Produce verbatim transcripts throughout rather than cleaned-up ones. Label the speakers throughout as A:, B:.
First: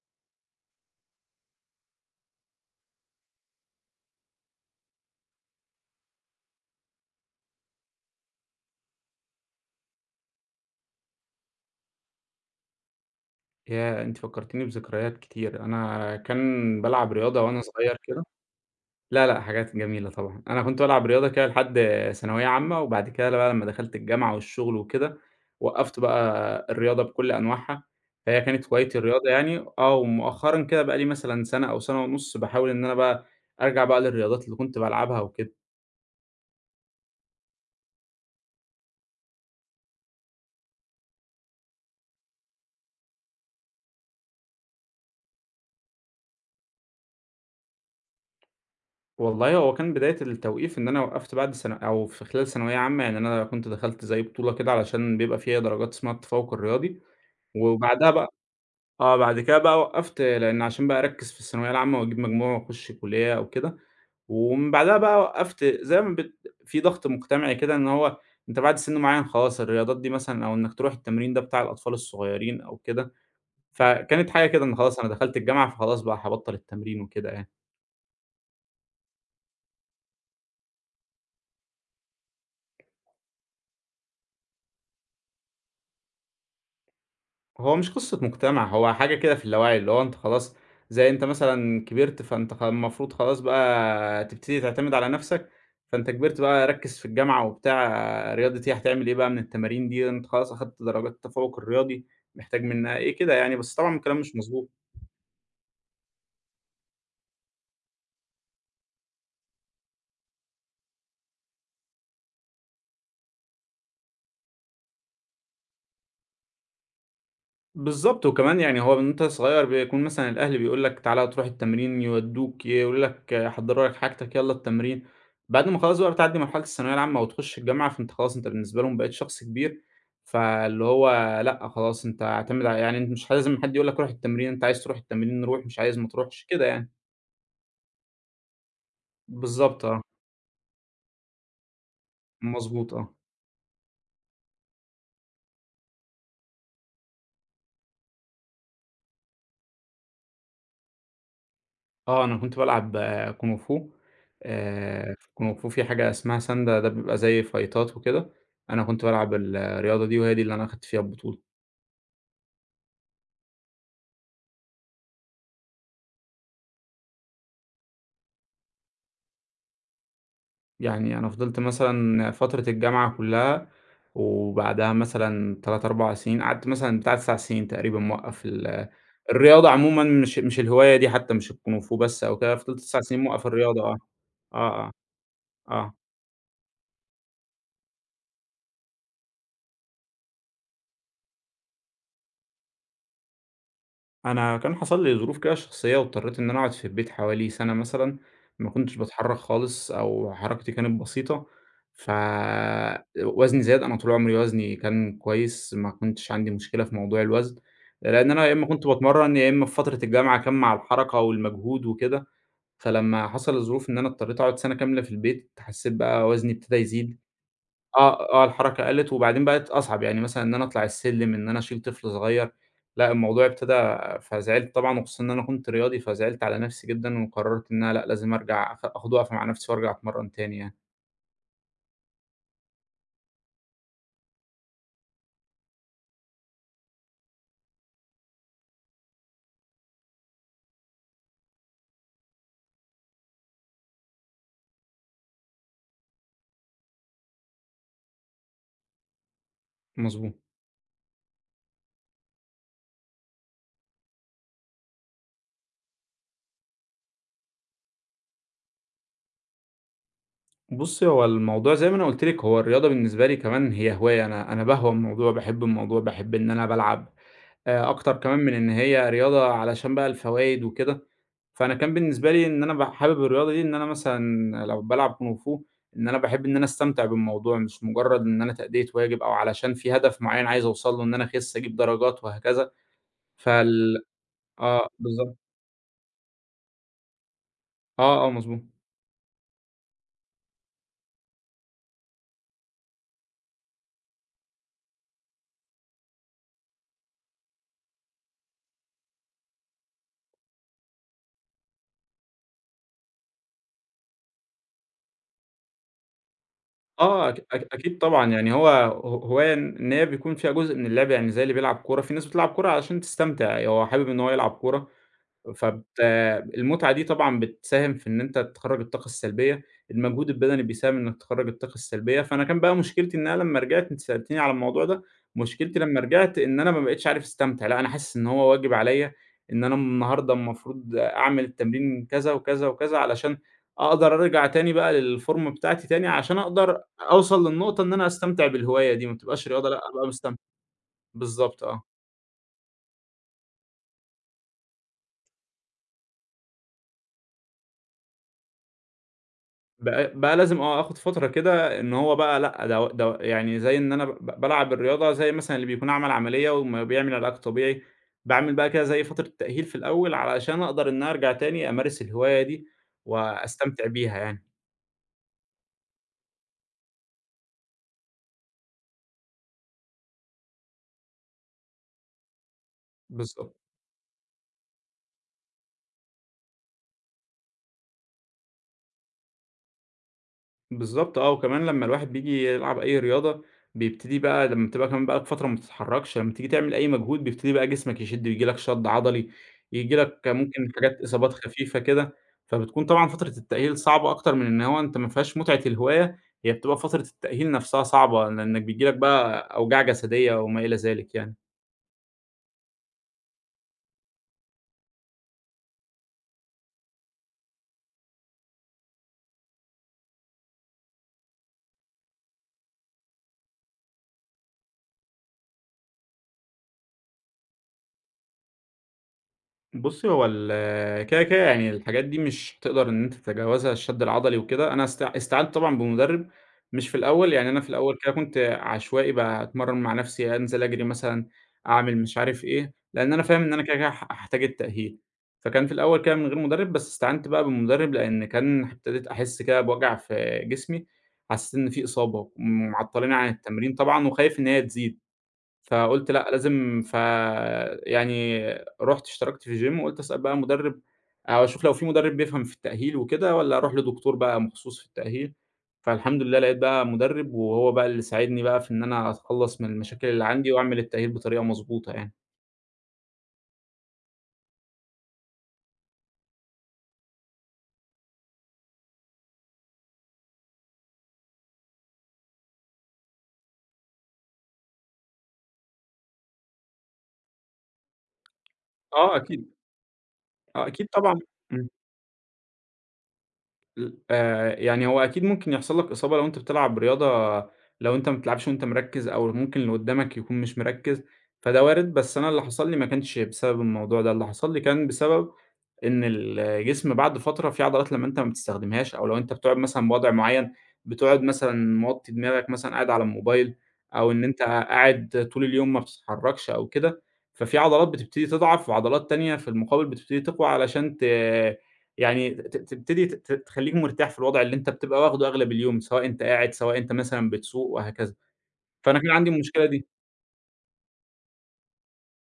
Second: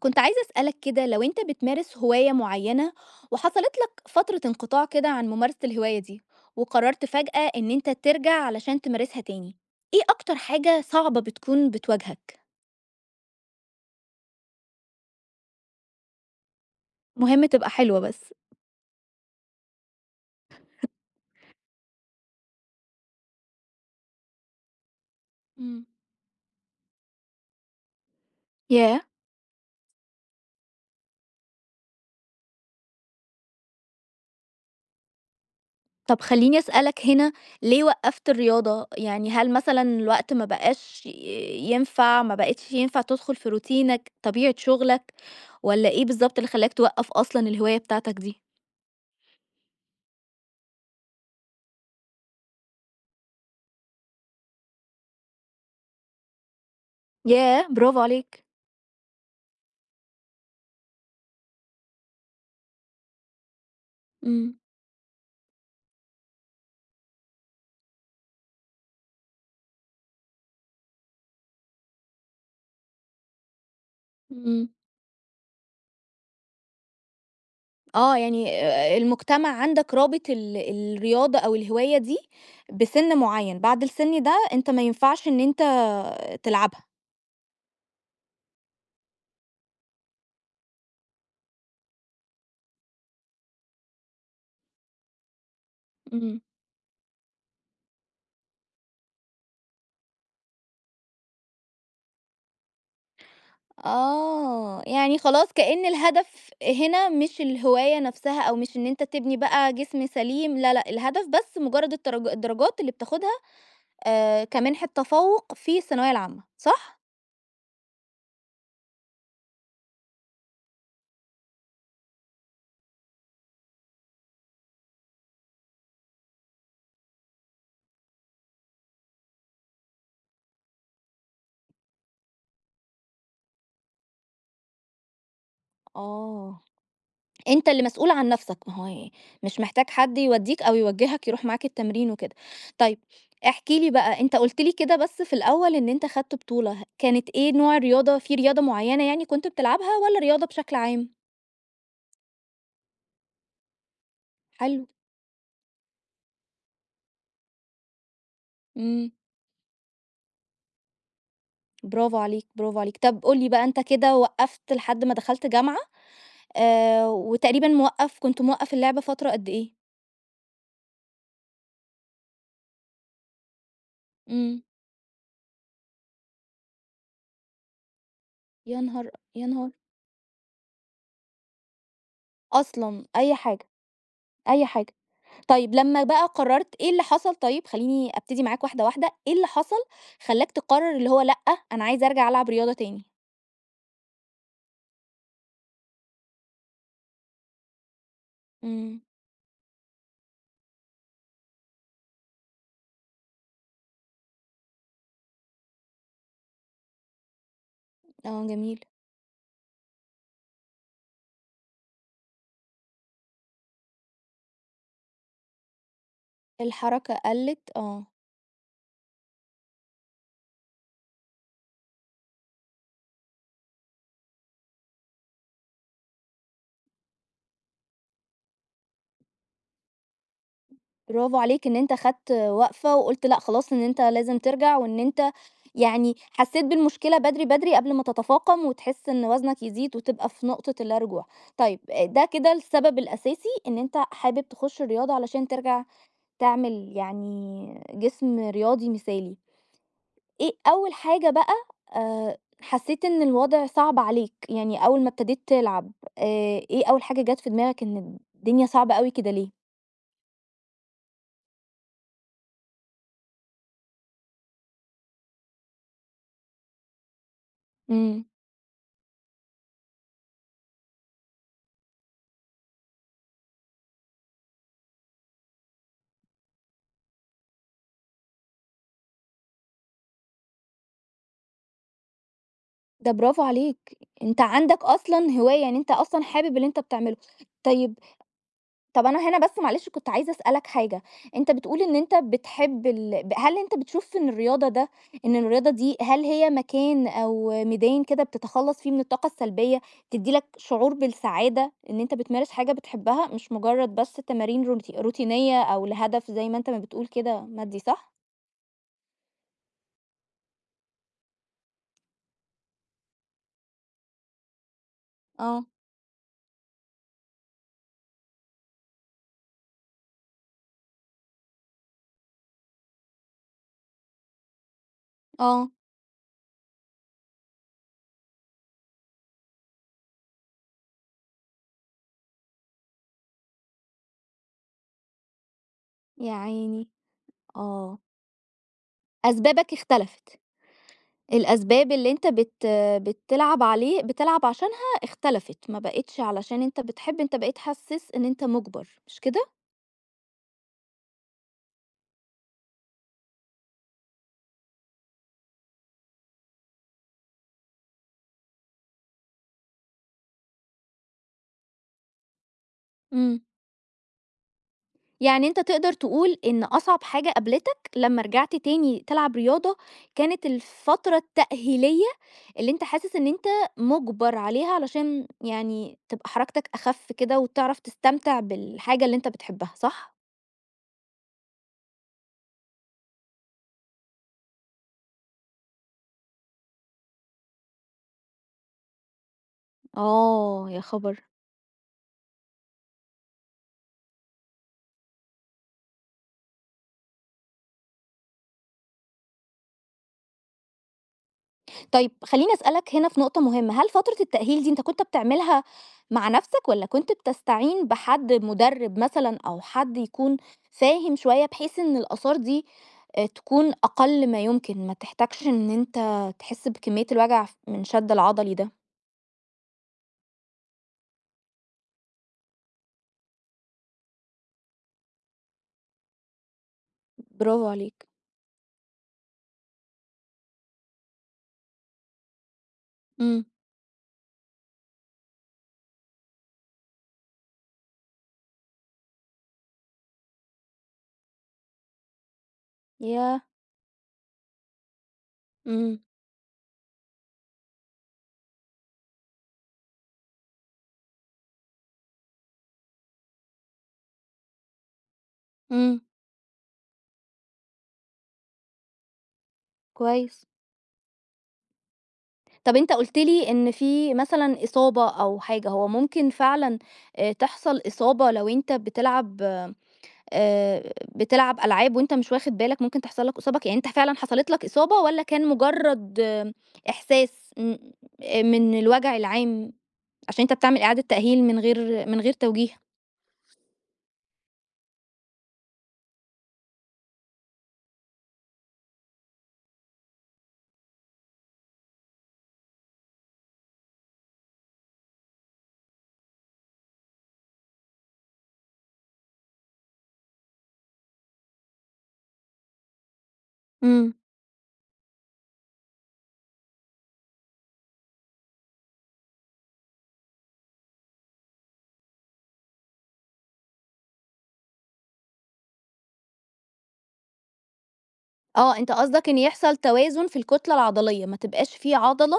A: كنت عايزة أسألك كده لو أنت بتمارس هواية معينة وحصلت لك فترة انقطاع كده عن ممارسة الهواية دي وقررت فجأة إن أنت ترجع علشان تمارسها تاني، إيه أكتر حاجة صعبة بتكون بتواجهك؟
B: ياه! أنتِ فكّرتيني بذكريات كتير. أنا كان بالعب رياضة
A: مهم
B: وأنا
A: تبقى
B: صغير
A: حلوة
B: كده.
A: بس.
B: لا، لأ، حاجات جميلة طبعًا. أنا كنت بالعب رياضة كده لحد ثانوية عامة، وبعد كده بقى لمّا دخلت الجامعة والشغل وكده،
A: مم.
B: وقّفت بقى الرياضة بكل أنواعها. فهي كانت هوايتي
A: ياه،
B: الرياضة يعني، آه، ومؤخرًا كده بقى لي مثلًا سنة أو سنة ونُص باحاول إن أنا بقى أرجع بقى للرياضات اللي كنت بالعبها وكده.
A: طب خليني أسألك هنا، ليه وقفت الرياضة؟ يعني هل مثلا الوقت ما بقاش ي- ينفع، ما بقتش ينفع تدخل في روتينك طبيعة شغلك، ولا إيه بالظبط اللي خلاك توقف أصلا الهواية بتاعتك دي؟
B: والله هو كان بداية التوقيف إن أنا وقّفت بعد ثان أو في خلال ثانوية عامة، يعني أنا كنت دخلت زي بطولة كده علشان بيبقى فيها درجات اسمها التفوّق الرياضي.
A: ياه، برافو
B: وبعدها بقى
A: عليك.
B: آه، بعد كده بقى وقّفت لإن عشان بقى أركّز في الثانوية العامة وأجيب مجموع وأخُش كُلّية أو كده، ومن بعدها بقى وقّفت زي ما بت في ضغط مجتمعي كده إن هو أنت بعد سِن معيّن خلاص الرياضات دي مثلًا أو إنّك تروح التمرين ده بتاع الأطفال الصغيّرين أو كده، فكانت حاجة كده
A: إمم.
B: إن خلاص أنا دخلت الجامعة فخلاص بقى هابطّل التمرين وكده يعني.
A: آه، يعني آآ المجتمع عندك رابط ال الرياضة أو الهواية دي بسِن معيّن، بعد السِن ده أنت ما ينفعش إن أنت تلعبها.
B: هو مش قصة مجتمع، هو حاجة كده في اللاوعي، اللي هو أنت خلاص زي أنت مثلًا كبرت، فأنت خ المفروض خلاص بقى تبتدي تعتمد على نَفْسك، فأنت كبرت
A: إمم.
B: بقى ركّز في الجامعة وبتاع، رياضة إيه، هتعمل إيه بقى من التمارين دي، أنت خلاص أخدت درجات التفوّق الرياضي، محتاج منّها إيه، كده يعني، بس طبعًا الكلام مش مضبوط.
A: آه، يعني خلاص كأن الهدف هنا مش الهواية نَفْسها أو مش إن أنت تبني بقى جسم سليم، لا، لأ، الهدف بس مُجرّد الترج الدرجات اللي بتاخدها، آآ كمنح التفوُق في الثانوية العامة، صح؟
B: بالضبط، وكمان يعني هو من وأنت صغير بيكون مثلًا الأهل بيقول لك تعالَ تروح التمرين، يودّوك، يقولوا لك حضّروا لك حاجتك يالّا التمرين، بعد ما خلاص بقى بتعدّي مرحلة الثانوية العامة وتخش الجامعة، فأنت خلاص أنت بالنسبة لهم بقيت شخص كبير، فاللي هو لأ خلاص أنت اعتمد ع يعني أنت مش لازم حد يقول لك روح التمرين، أنت عايز تروح التمرين روح، مش عايز ما تروحش،
A: آه.
B: كده يعني.
A: أنت اللي مسؤول عن نفسك، ما هو يعني مش
B: بالضبط
A: محتاج
B: آه،
A: حد يودّيك أو يوجّهك يروح معاك التمرين وكده.
B: مضبوط
A: طيب
B: آه.
A: احكِ لي بقى، أنت قُلت لي كده بس في الأول إن أنت خدت بطولة، كانت إيه نوع الرياضة، في رياضة معيّنة يعني كنت بتلعبها والّا رياضة بشكل عام؟
B: آه، أنا كنت بالعب كونغ فو،
A: حلو.
B: آآ في الكونغ فو في حاجة اسمها ساندة، ده بيبقى زي فايتات وكده. أنا كنت
A: إمم.
B: بالعب ال الرياضة دي وهي دي اللي أنا أخدت فيها البطولة.
A: برافو عليك، برافو عليك. طب قُل لي بقى، أنت كده وقّفت لحد ما دخلت جامعة، آآ، وتقريبًا موقّف كنت موقّف اللعبة فترة قد إيه؟
B: يعني أنا فضلت مثلًا فترة الجامعة كلها
A: إمم.
B: وبعدها مثلًا ثلاث، أربعة سنين، قعدت مثلًا بتاع تسع سنين تقريبًا موقّف
A: يا
B: ال
A: نهار! يا
B: الرياضة
A: نهار!
B: عمومًا، مش مش الهواية دي حتى مش الكونغ فو بس أو كده، فضلت تسعة
A: أصلًا
B: سنين
A: أي
B: موقّف
A: حاجة،
B: الرياضة آه،
A: أي
B: آه، آه،
A: حاجة. طيب
B: آه.
A: لمّا بقى قررت، إيه اللي حصل طيب؟ خلّيني أبتدي معاك واحدة، واحدة، إيه اللي حصل خلّاك تقرر اللي هو لأ، أنا عايز أرجع ألعب رياضة تاني؟
B: أنا كان حصل لي ظروف كده شخصية واضطريت إن أنا أقعد في البيت حوالي سنة مثلًا، ما كنتش
A: إمم.
B: باتحرك خالص أو حركتي كانت بسيطة، ف وزني زاد. أنا طول عمري وزني كان كويس، ما كنتش عندي مشكلة في موضوع الوزن، لأن أنا
A: آه،
B: يا إما
A: جميل.
B: كنت باتمرن يا إما في فترة الجامعة كان مع الحركة والمجهود وكده، فلما حصل الظروف إن أنا اضطريت أقعد سنة كاملة في البيت، حسيت بقى وزني ابتدى
A: الحركة
B: يزيد.
A: قَلِّت، آه.
B: آه، آه، الحركة قَلِّت وبعدين بقت أصعب، يعني مثلًا إن أنا أطلع السلِّم، إن أنا أشيل طفل صغير، لأ الموضوع ابتدى. فزعلت طبعًا وخصوصًا إن أنا كنت رياضي، فزعلت على نَفْسي جدًا وقرّرت إن أنا لأ، لازم أرجع آخ آخُد وقفة مع نَفْسي وأرجع أتمرّن تاني يعني.
A: برافو عليك إن أنت خدت وقفة وقُلت لأ خلاص إن أنت لازم ترجع، وإن أنت يعني حسيت بالمشكلة بدري، بدري قبل ما تتفاقم وتحس إن وزنك يزيد وتبقى في نقطة اللا رجوع. طيب ده كده السبب الأساسي إن أنت حابب تخش الرياضة علشان ترجع تعمل يعني جسم رياضي مثالي.
B: مضبوط.
A: إيه أول حاجة بقى آآ حسّيت إن الوضع صعب عليك، يعني أول ما ابتديت تلعب، آآ إيه أول حاجة جات في دماغك إن الدنيا صعبة أوي كده ليه؟
B: بُصّي، هو الموضوع زي ما أنا قُلت لِك، هو الرياضة بالنسبة لي كمان هي هواية. أنا أنا باهوى الموضوع، باحب الموضوع، باحب إن أنا بالعب. آآ أكتر
A: إمم.
B: كمان من إن هي رياضة علشان بقى الفوايد وكده، فأنا كان بالنسبة لي إن أنا ب حابب الرياضة دي إن أنا مثلًا لو بالعب كونغ فو، إن أنا باحب إن أنا أستمتع بالموضوع، مش مجرد إن أنا تأدية واجب أو علشان في هدف معيّن عايز أوصل له إن أنا أخس، أجيب درجات وهكذا.
A: ده برافو عليك،
B: فال
A: أنت عندك
B: آه
A: أصلًا
B: بالضبط،
A: هواية، يعني أنت أصلًا حابب اللي أنت بتعمله. طيب
B: آه، آه مضبوط.
A: طب أنا هنا بس معلش كنت عايزة أسألك حاجة، أنت بتقول إن أنت بتحب ال ب هل أنت بتشوف إن الرياضة ده إن الرياضة دي هل هي مكان أو ميدان كده بتتخلّص فيه من الطاقة السلبية، تدّي لك شعور بالسعادة إن أنت بتمارس حاجة بتحبها، مش مجرد بس تمارين روتي روتينية أو لهدف زي ما أنت ما بتقول
B: آه
A: كده
B: أك أك
A: مادي،
B: أكيد
A: صح؟
B: طبعًا، يعني هو ه هواية إن إن هي بيكون فيها جزء من اللعب، يعني زي اللي بيلعب كورة، في ناس بتلعب كورة علشان تستمتع، هو حابب إن هو يلعب كورة.
A: آه،
B: فبت المتعة دي طبعًا بتساهم في إن أنت تخرّج الطاقة السلبية، المجهود البدني بيساهم إنك تخرّج الطاقة السلبية، فأنا كان بقى مشكلتي إن أنا لمّا رجعت أنتِ سألتيني على الموضوع ده،
A: آه،
B: مشكلتي لمّا رجعت إن أنا ما بقيتش عارف أستمتع، لأ أنا حاسس إن هو واجب عليَّ إن أنا النهارده المفروض أعمل التمرين كذا وكذا وكذا علشان أقدر أرجع تاني بقى للفورمة بتاعتي تاني،
A: يا
B: عشان أقدر
A: عيني،
B: أوصل للنقطة إن
A: آه.
B: أنا أستمتع بالهواية دي، ما تبقاش رياضة
A: أسبابك
B: لأ أبقى
A: اختلفت.
B: مستمتع. بالضبط آه.
A: الأسباب اللي أنت بت بتلعب عليه بتلعب عشانها اختلفت، ما بقِتش علشان أنت بتحب، أنت بقيت حاسس إن أنت مُجبَر، مش كده؟
B: بقى بقى لازم آه، آخد فترة كده إن هو بقى لأ ده ده يعني زي إن أنا ب بالعب الرياضة زي مثلًا اللي بيكون عمل عملية وما بيعمل علاج طبيعي، باعمل بقى كده زي فترة تأهيل في الأول علشان أقدر إن أنا أرجع تاني أمارس الهواية دي
A: إمم.
B: وأستمتع بيها يعني.
A: يعني أنت تقدر تقول إن أصعب حاجة قابلتك لمّا رجعت تاني تلعب رياضة، كانت الفترة التأهيلية اللي أنت حاسس إن أنت
B: بالضبط.
A: مُجبَر عليها علشان يعني تبقى حركتك أخف كده وتعرف تستمتع بالحاجة اللي أنت بتحبها، صح؟
B: بالضبط آه، وكمان لمّا الواحد بييجي يلعب أي رياضة، بيبتدي بقى لمّا بتبقى كمان بقى لك فترة ما بتتحركش، لمّا تيجي تعمل أي مجهود بيبتدي بقى جسمك يشد وييجي لك شد عضلي، ييجي لك ممكن
A: آه، يا
B: حاجات
A: خبر!
B: إصابات خفيفة كده، فبتكون طبعًا فترة التأهيل صعبة أكتر من إن هو أنت ما فيهاش متعة الهواية، هي بتبقى فترة التأهيل نفسها صعبة، لإنك بييجي لك بقى أوجاع جسدية وما إلى ذلك يعني.
A: طيب خلّيني أسألك هنا في نقطة مهمة، هل فترة التأهيل دي أنت كنت بتعملها مع نَفْسك والّا كنت بتستعين بحد مُدرِّب مثلًا أو حد يكون فاهم شوية بحيث إن الآثار دي آآ تكون أقل ما يمكن، ما تحتاجش إن أنت تحس بكمية الوجع ف من الشَد العضلي ده؟
B: بُصّي، هو ال كده، كده يعني الحاجات دي مش هتقدر إن أنت تتجاوزها الشد العضلي وكده. أنا است استعنت طبعًا بمدرب. مش في الأول، يعني أنا
A: برافو
B: في الأول
A: عليك.
B: كده كنت عشوائي باتمرن مع نفسي، أنزل أجري مثلًا، أعمل مش عارف إيه، لأن أنا فاهم
A: إمم.
B: إن أنا كده، كده ه هاحتاج التأهيل، فكان في الأول كده من غير مدرب، بس استعنت بقى بمدرب لأن كان ابتديت أحس كده بوجع في جسمي، حسيت إن في إصابة، ومعطليني عن
A: ياه!
B: التمرين طبعًا وخايف إن هي تزيد.
A: إمم.
B: فقُلت لأ لازم ف يعني رُحت اشتركت في gym وقُلت أسأل بقى مُدرِّب أو أشوف لو في مُدرِّب بيفهم في التأهيل وكده والّا أروح لدكتور بقى مخصوص في التأهيل،
A: إمم.
B: فالحمد لله لقيت بقى مُدرِّب وهو بقى اللي ساعدني بقى في إن أنا أتخلّص من المشاكل اللي
A: كويس.
B: عندي وأعمل التأهيل بطريقة مضبوطة يعني.
A: طَب أنت قُلت لي إن في مثلًا إصابة أو حاجة، هو ممكن فعلًا آآ تحصل إصابة لو أنت بتلعب آآ بتلعب ألعاب وأنت مش واخد بالك ممكن تحصل لك إصابة، ك يعني أنت فعلًا حصلت لك إصابة والّا كان مجرد آه، إحساس م آه، من
B: آه
A: الوجع
B: أكيد،
A: العام عشان أنت
B: آه
A: بتعمل
B: أكيد
A: إعادة
B: طبعًا.
A: تأهيل من
B: إمم.
A: غير من غير توجيه؟
B: ل آآ، يعني هو أكيد ممكن يحصل لك إصابة لو أنت بتلعب رياضة لو أنت ما بتلعبش وأنت مركّز، أو ممكن اللي قدّامك يكون مش مركّز، فده وارد. بس أنا اللي حصل لي ما كانش بسبب الموضوع ده، اللي حصل لي كان بسبب إن الجسم بعد فترة في عضلات لمّا أنت ما بتستخدمهاش، أو لو أنت بتقعد مثلًا بوضع معيّن، بتقعد مثلًا موطّي دماغك مثلًا قاعد على الموبايل، أو
A: إمم.
B: إن أنت قاعد طول اليوم ما بتتحركش أو كده، ففي عضلات بتبتدي تضعف، وعضلات تانية في المقابل بتبتدي تقوى علشان ت يعني ت تبتدي ت تخلّيك مرتاح في الوضع اللي أنت بتبقى واخده أغلب اليوم، سواء أنت قاعد، سواء أنت مثلًا بتسوق وهكذا.
A: آه، أنت
B: فأنا كان
A: قصدك
B: عندي
A: إن
B: المشكلة
A: يحصل
B: دي،
A: توازن في الكتلة العضلية، ما تبقاش في عضلة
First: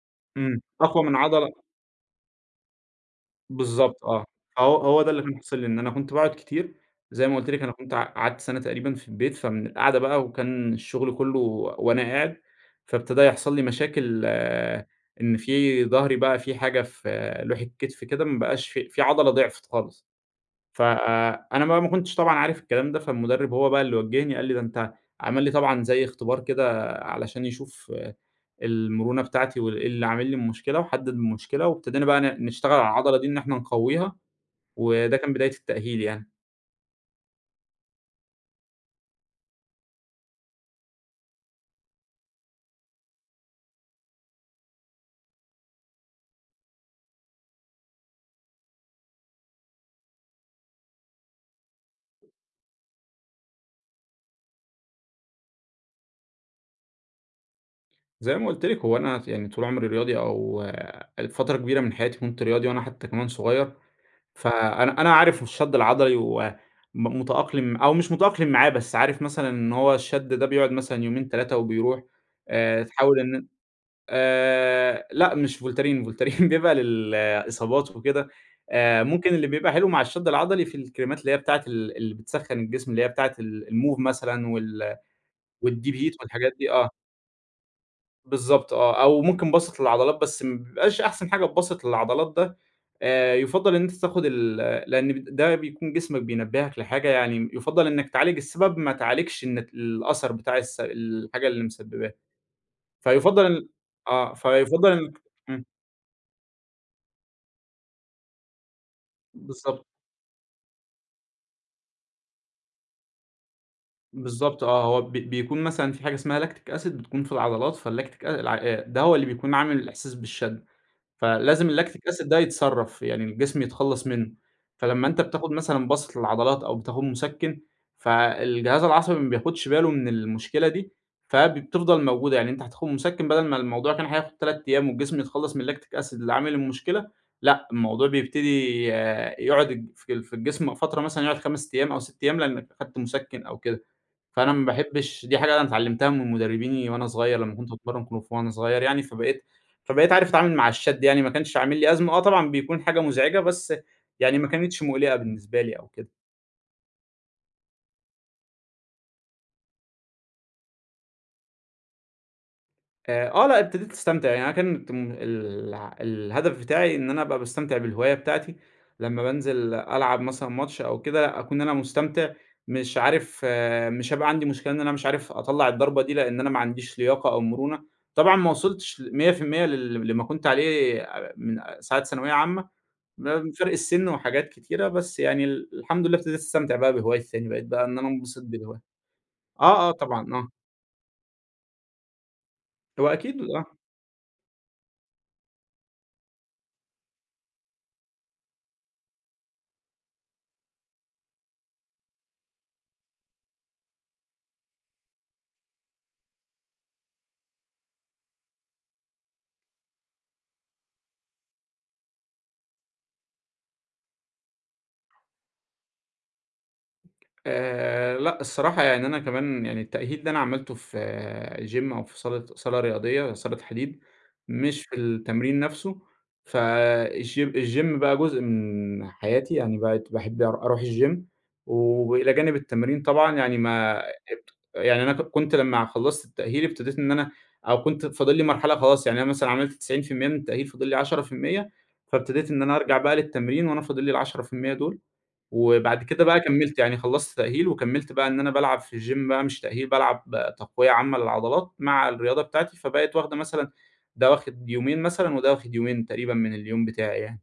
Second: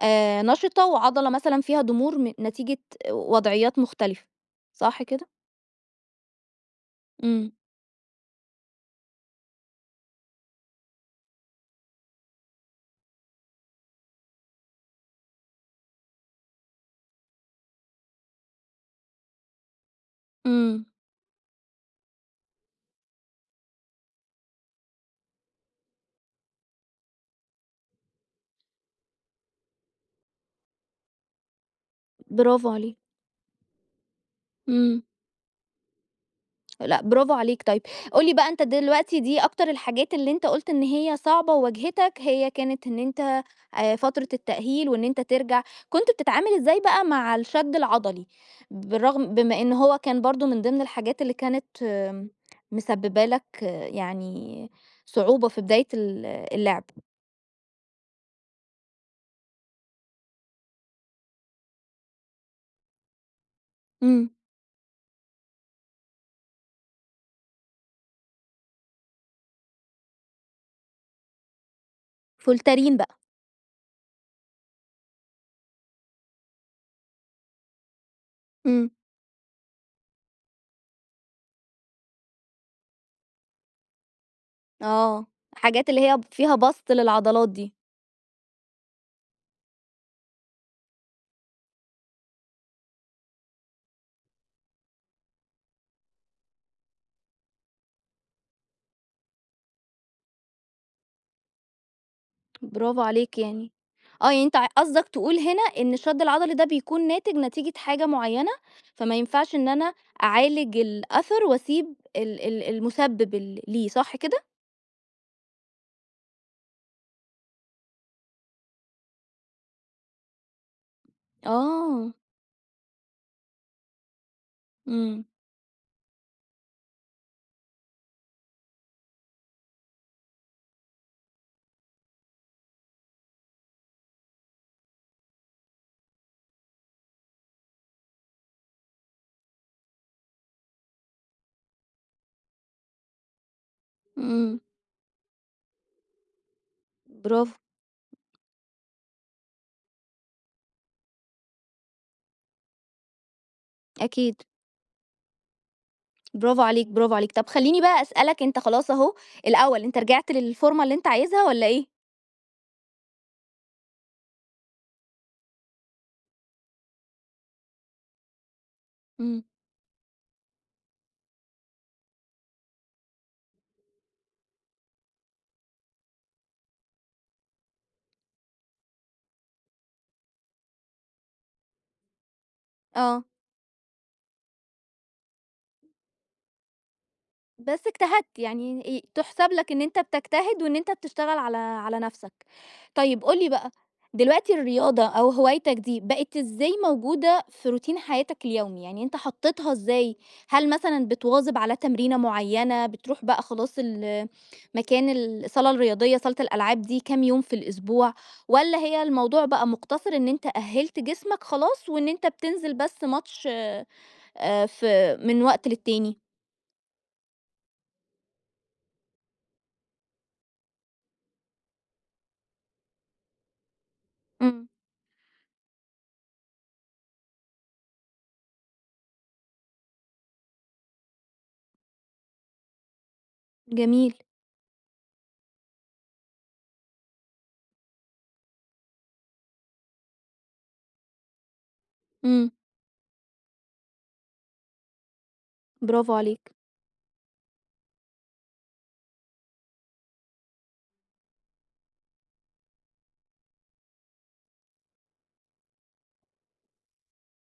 A: آآ
B: إمم،
A: نشطة
B: أقوى من
A: وعضلة
B: عضلة.
A: مثلًا فيها ضمور م نتيجة وضعيات
B: بالضبط آه،
A: مختلفة،
B: هو هو
A: صح
B: ده اللي
A: كده؟
B: كان حاصل لي، إن أنا كنت باقعد كتير، زي ما قُلت
A: إمم.
B: لِك أنا كنت ق قعدت سَنة تقريبًا في البيت، فمن القعدة بقى وكان الشغل كله وأنا قاعد، فابتدى يحصل لي مشاكل آه، إن في ضهري بقى في حاجة في آه، لوحة كتفي كده ما بقاش في في عضلة ضِعفت خالص.
A: إمم.
B: فأنا بقى ما كنتش طبعًا عارف الكلام ده، فالمدرب هو بقى اللي وجّهني قال لي: "ده أنت". عمل لي طبعًا زي اختبار كده علشان يشوف آه، المرونة بتاعتي وإيه اللي عامل لي المشكلة، وحدد المشكلة، وابتدينا بقى ن
A: برافو
B: نشتغل على
A: عليك.
B: العضلة دي إن إحنا نقويها،
A: إمم.
B: وده كان بداية التأهيل يعني.
A: لأ، برافو عليك. طيب، قُل لي بقى أنت دلوقتي دي أكتر الحاجات اللي أنت قُلت إن هي صعبة وواجهتك، هي كانت إن أنت، آآ فترة التأهيل وإن أنت ترجع، كنت بتتعامل إزاي بقى مع الشد العضلي؟ بالرغم بما إن هو كان برضه من ضمن الحاجات اللي كانت، آمم، مسببة لك، آه، يعني صعوبة في بداية ال اللعب.
B: زي ما قُلت لك هو أنا يعني طول عمري رياضي أو آه، فترة كبيرة من حياتي كنت رياضي وأنا حتى كمان صغير.
A: إمم.
B: فأنا أنا عارف الشد العضلي وم متأقلم أو مش متأقلم معاه، بس عارف مثلًا إن هو الشد ده بيقعد مثلًا يومين ثلاثة وبيروح. آآ
A: فولترين بقى.
B: تحاول إن آآ لأ مش فولتارين، فولتارين بيبقى للإصابات وكده.
A: إمم.
B: آآ ممكن اللي بيبقى حلو مع الشد العضلي في الكريمات اللي هي بتاعة ال اللي بتسخّن الجسم، اللي هي بتاعة ال الMove مثلًا وال
A: آه. حاجات
B: والDeep
A: اللي
B: Heat
A: هي
B: والحاجات
A: فيها
B: دي آه.
A: بَسْط للعضلات دي.
B: بالضبط آه، أو ممكن باسط للعضلات بس ما بيبقاش أحسن حاجة الباسط للعضلات ده. آآ يُفضّل إن أنت تاخد ال لأن ب ده بيكون جسمك بينبّهك لحاجة يعني يُفضّل إنك تعالج السبب ما تعالجش النت الأثر بتاع الس الحاجة اللي مسبباها،
A: برافو عليك
B: فيُفضّل ال
A: يعني. آه،
B: آه،
A: يعني أنت ع
B: فيُفضّل
A: قصدك
B: إنك
A: تقول هنا
B: إمم،
A: إن الشد العضلي ده بيكون ناتج نتيجة حاجة معيّنة، فما ينفعش إن
B: بالضبط،
A: أنا أعالج الأثر وأسيب ال ال المسبب ال ليه، صح كده؟
B: بالضبط آه، هو بي بيكون مثلًا في حاجة اسمها lactic acid بتكون في العضلات. فالlactic أ الع آآ ده هو اللي بيكون عامل الإحساس بالشد. فلازم اللاكتيك
A: آه،
B: أسيد ده يتصرّف، يعني الجسم يتخلّص منه. فلمّا أنت
A: إمم،
B: بتاخد مثلًا باسط للعضلات أو بتاخد مسكِّن، فالجهاز العصبي ما بياخدش باله من المشكلة دي، فبتفضل موجودة، يعني أنت هتاخد مسكِّن بدل ما الموضوع كان هياخد تلات أيام والجسم يتخلّص من اللاكتيك أسيد اللي عامل المشكلة، لأ الموضوع بيبتدي آه، يقعد الج في الجسم فترة مثلًا يقعد خمسة أيام أو ست أيام لإنك أخدت مسكِّن أو كده. فأنا
A: إمم،
B: ما باحبش، دي حاجة أنا اتعلمتها من مدربيني وأنا صغير
A: برافو،
B: لمّا كنت باتمرّن كونغ فو وأنا صغير يعني، فبقيت فبقيت عارف أتعامل مع الشد يعني، ما كانش عامل لي أزمة. آه طبعًا بيكون حاجة مزعجة، بس يعني
A: أكيد،
B: ما كانتش مُقلقة بالنسبة لي أو كده.
A: برافو عليك، برافو عليك. طب خلّيني بقى أسألك، أنت خلاص أهو الأول أنت رجعت للفورمة اللي أنت عايزها والّا إيه؟
B: آآ، آه، لأ ابتديت أستمتع، يعني أنا كانت م الع الهدف بتاعي إن أنا أبقى باستمتع بالهواية بتاعتي، لمّا
A: إمم.
B: بانزل ألعب مثلًا ماتش أو كده لا أكون أنا مستمتع، مش عارف آه، مش هابقى عندي مشكلة إن أنا مش عارف أطلّع الضربة دي، لإن أنا ما عنديش لياقة أو مرونة. طبعًا ما وصلتش مية في المية لل لما كنت عليه آآ، من ساعة ثانوية عامة.
A: آه.
B: ب فرق السن وحاجات كتيرة، بس يعني ال الحمد لله ابتديت أستمتع بقى بهوايتي تاني، بقيت
A: بس
B: بقى إن أنا
A: اجتهدت،
B: انبسط
A: يعني
B: بالهواية.
A: ي تُحسَب لك إن
B: آه، آه،
A: أنت
B: طبعًا، آه،
A: بتجتهد وإن أنت بتشتغل على على نَفْسك.
B: هو
A: طيب قُل
B: أكيد
A: لي
B: آه.
A: بقى، دلوقتي الرياضة أو هوايتك دي بقت إزاي موجودة في روتين حياتك اليومي؟ يعني أنت حطّيتها إزاي؟ هل مثلًا بتواظب على تمرينة معيّنة، بتروح بقى خلاص ال مكان الصالة الرياضية، صالة الألعاب دي كام يوم في الأسبوع، والّا هي الموضوع بقى مُقتصِر إن أنت أهِّلت جسمك خلاص وإن أنت بتنزل بس ماتش آآ في من وقت للتاني؟
B: آآ لأ، الصراحة يعني أنا كمان يعني التأهيل ده أنا عملته في gym أو في صالة صالة رياضية، صالة حديد،
A: إمم،
B: مش في التمرين نفسه. فالج الgym بقى جزء من حياتي، يعني بقيت باحب أر أروح الgym وإلى جانب التمرين طبعًا يعني ما
A: جميل.
B: ابت يعني أنا ك كنت لمّا خلّصت التأهيل ابتديت إن أنا أو كنت فاضل لي مرحلة خلاص، يعني أنا مثلًا عملت تسعين في المية من التأهيل فاضل لي عشرة في المية،
A: إمم،
B: فابتديت إن أنا أرجع بقى للتمرين وأنا فاضل لي ال10% دول. وبعد
A: برافو
B: كده بقى
A: عليك.
B: كمّلت، يعني خلّصت تأهيل وكمّلت بقى إن أنا بالعب في الgym بقى مش تأهيل، بالعب تقوية عامة للعضلات مع الرياضة بتاعتي، فبقِت واخدة مثلًا ده واخد يومين مثلًا وده واخد يومين تقريبًا من اليوم بتاعي يعني.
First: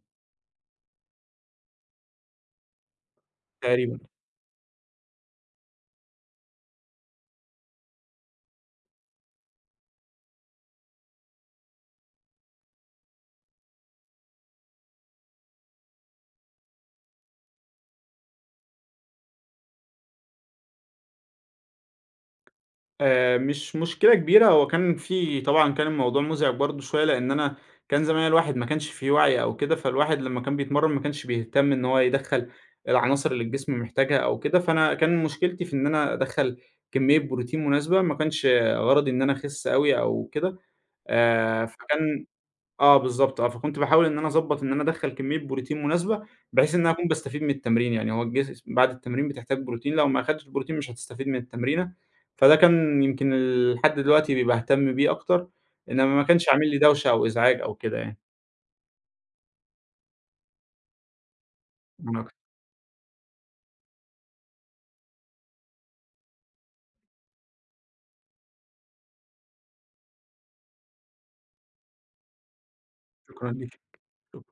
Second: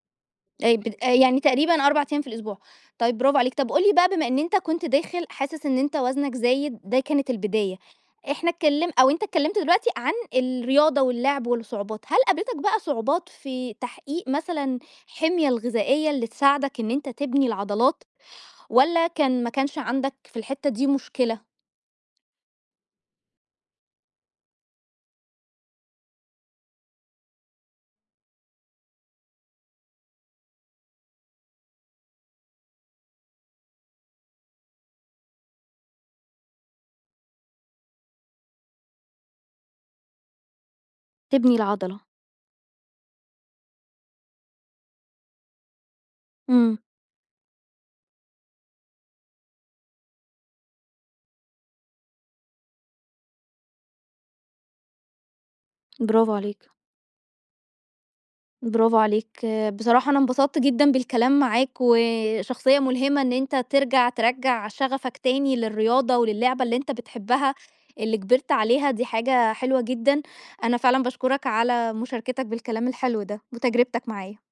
A: آآ ب آآ يعني تقريبًا أربعة أيام في الأسبوع. طيب برافو عليك. طب قُل لي
B: تقريبًا.
A: بقى، بما إن أنت كنت داخل حاسس إن أنت وزنك زايد، ده كانت البداية. إحنا اتكلم أو أنت اتكلمت دلوقتي عن الرياضة واللعب والصعوبات، هل قابلتك بقى صعوبات في تحقيق مثلًا حمية الغذائية اللي تساعدك إن أنت تبني العضلات، والّا كان ما كانش عندك في الحتّة دي مشكلة
B: آآ مش مشكلة كبيرة، هو كان في طبعًا كان الموضوع مُزعج برضه شوية، لإن أنا كان زمان الواحد ما كانش فيه وعي أو كده، فالواحد لمّا كان بيتمرّن ما كانش بيهتم إن هو يدخّل العناصر اللي الجسم محتاجها أو كده، فأنا كان مشكلتي في إن أنا أدخّل كمية بروتين مناسبة، ما كانش غرضي إن أنا أخِس أوي أو كده.
A: تبني
B: آآ
A: العضلة؟
B: فكان آه بالضبط آه، فكنت باحاول إن أنا أضبّط إن أنا أدخّل كمية بروتين مناسبة، بحيث
A: إمم.
B: إن أنا أكون باستفيد من التمرين، يعني هو الجس بعد التمرين بتحتاج بروتين، لو ما أخدتش بروتين مش هتستفيد من التمرينة، فده كان يمكن ال لحد دلوقتي بيبقى باهتم بيه أكتر، إنما ما
A: برافو
B: كانش عامل
A: عليك.
B: لي دوشة أو إزعاج أو كده يعني،
A: برافو عليك، بصراحة أنا انبسطت جدًا بالكلام معاك،
B: أنا أكتر،
A: وشخصية ملهمة إن أنت ترجع ترجّع شغفك تاني للرياضة وللعبة اللي أنت بتحبها، اللي كبرت عليها دي حاجة حلوة جدًا، أنا فعلًا باشكرك على مشاركتك بالكلام الحلو ده،
B: شكرًا ليكِ،
A: وتجربتك
B: شكرًا.
A: معايا.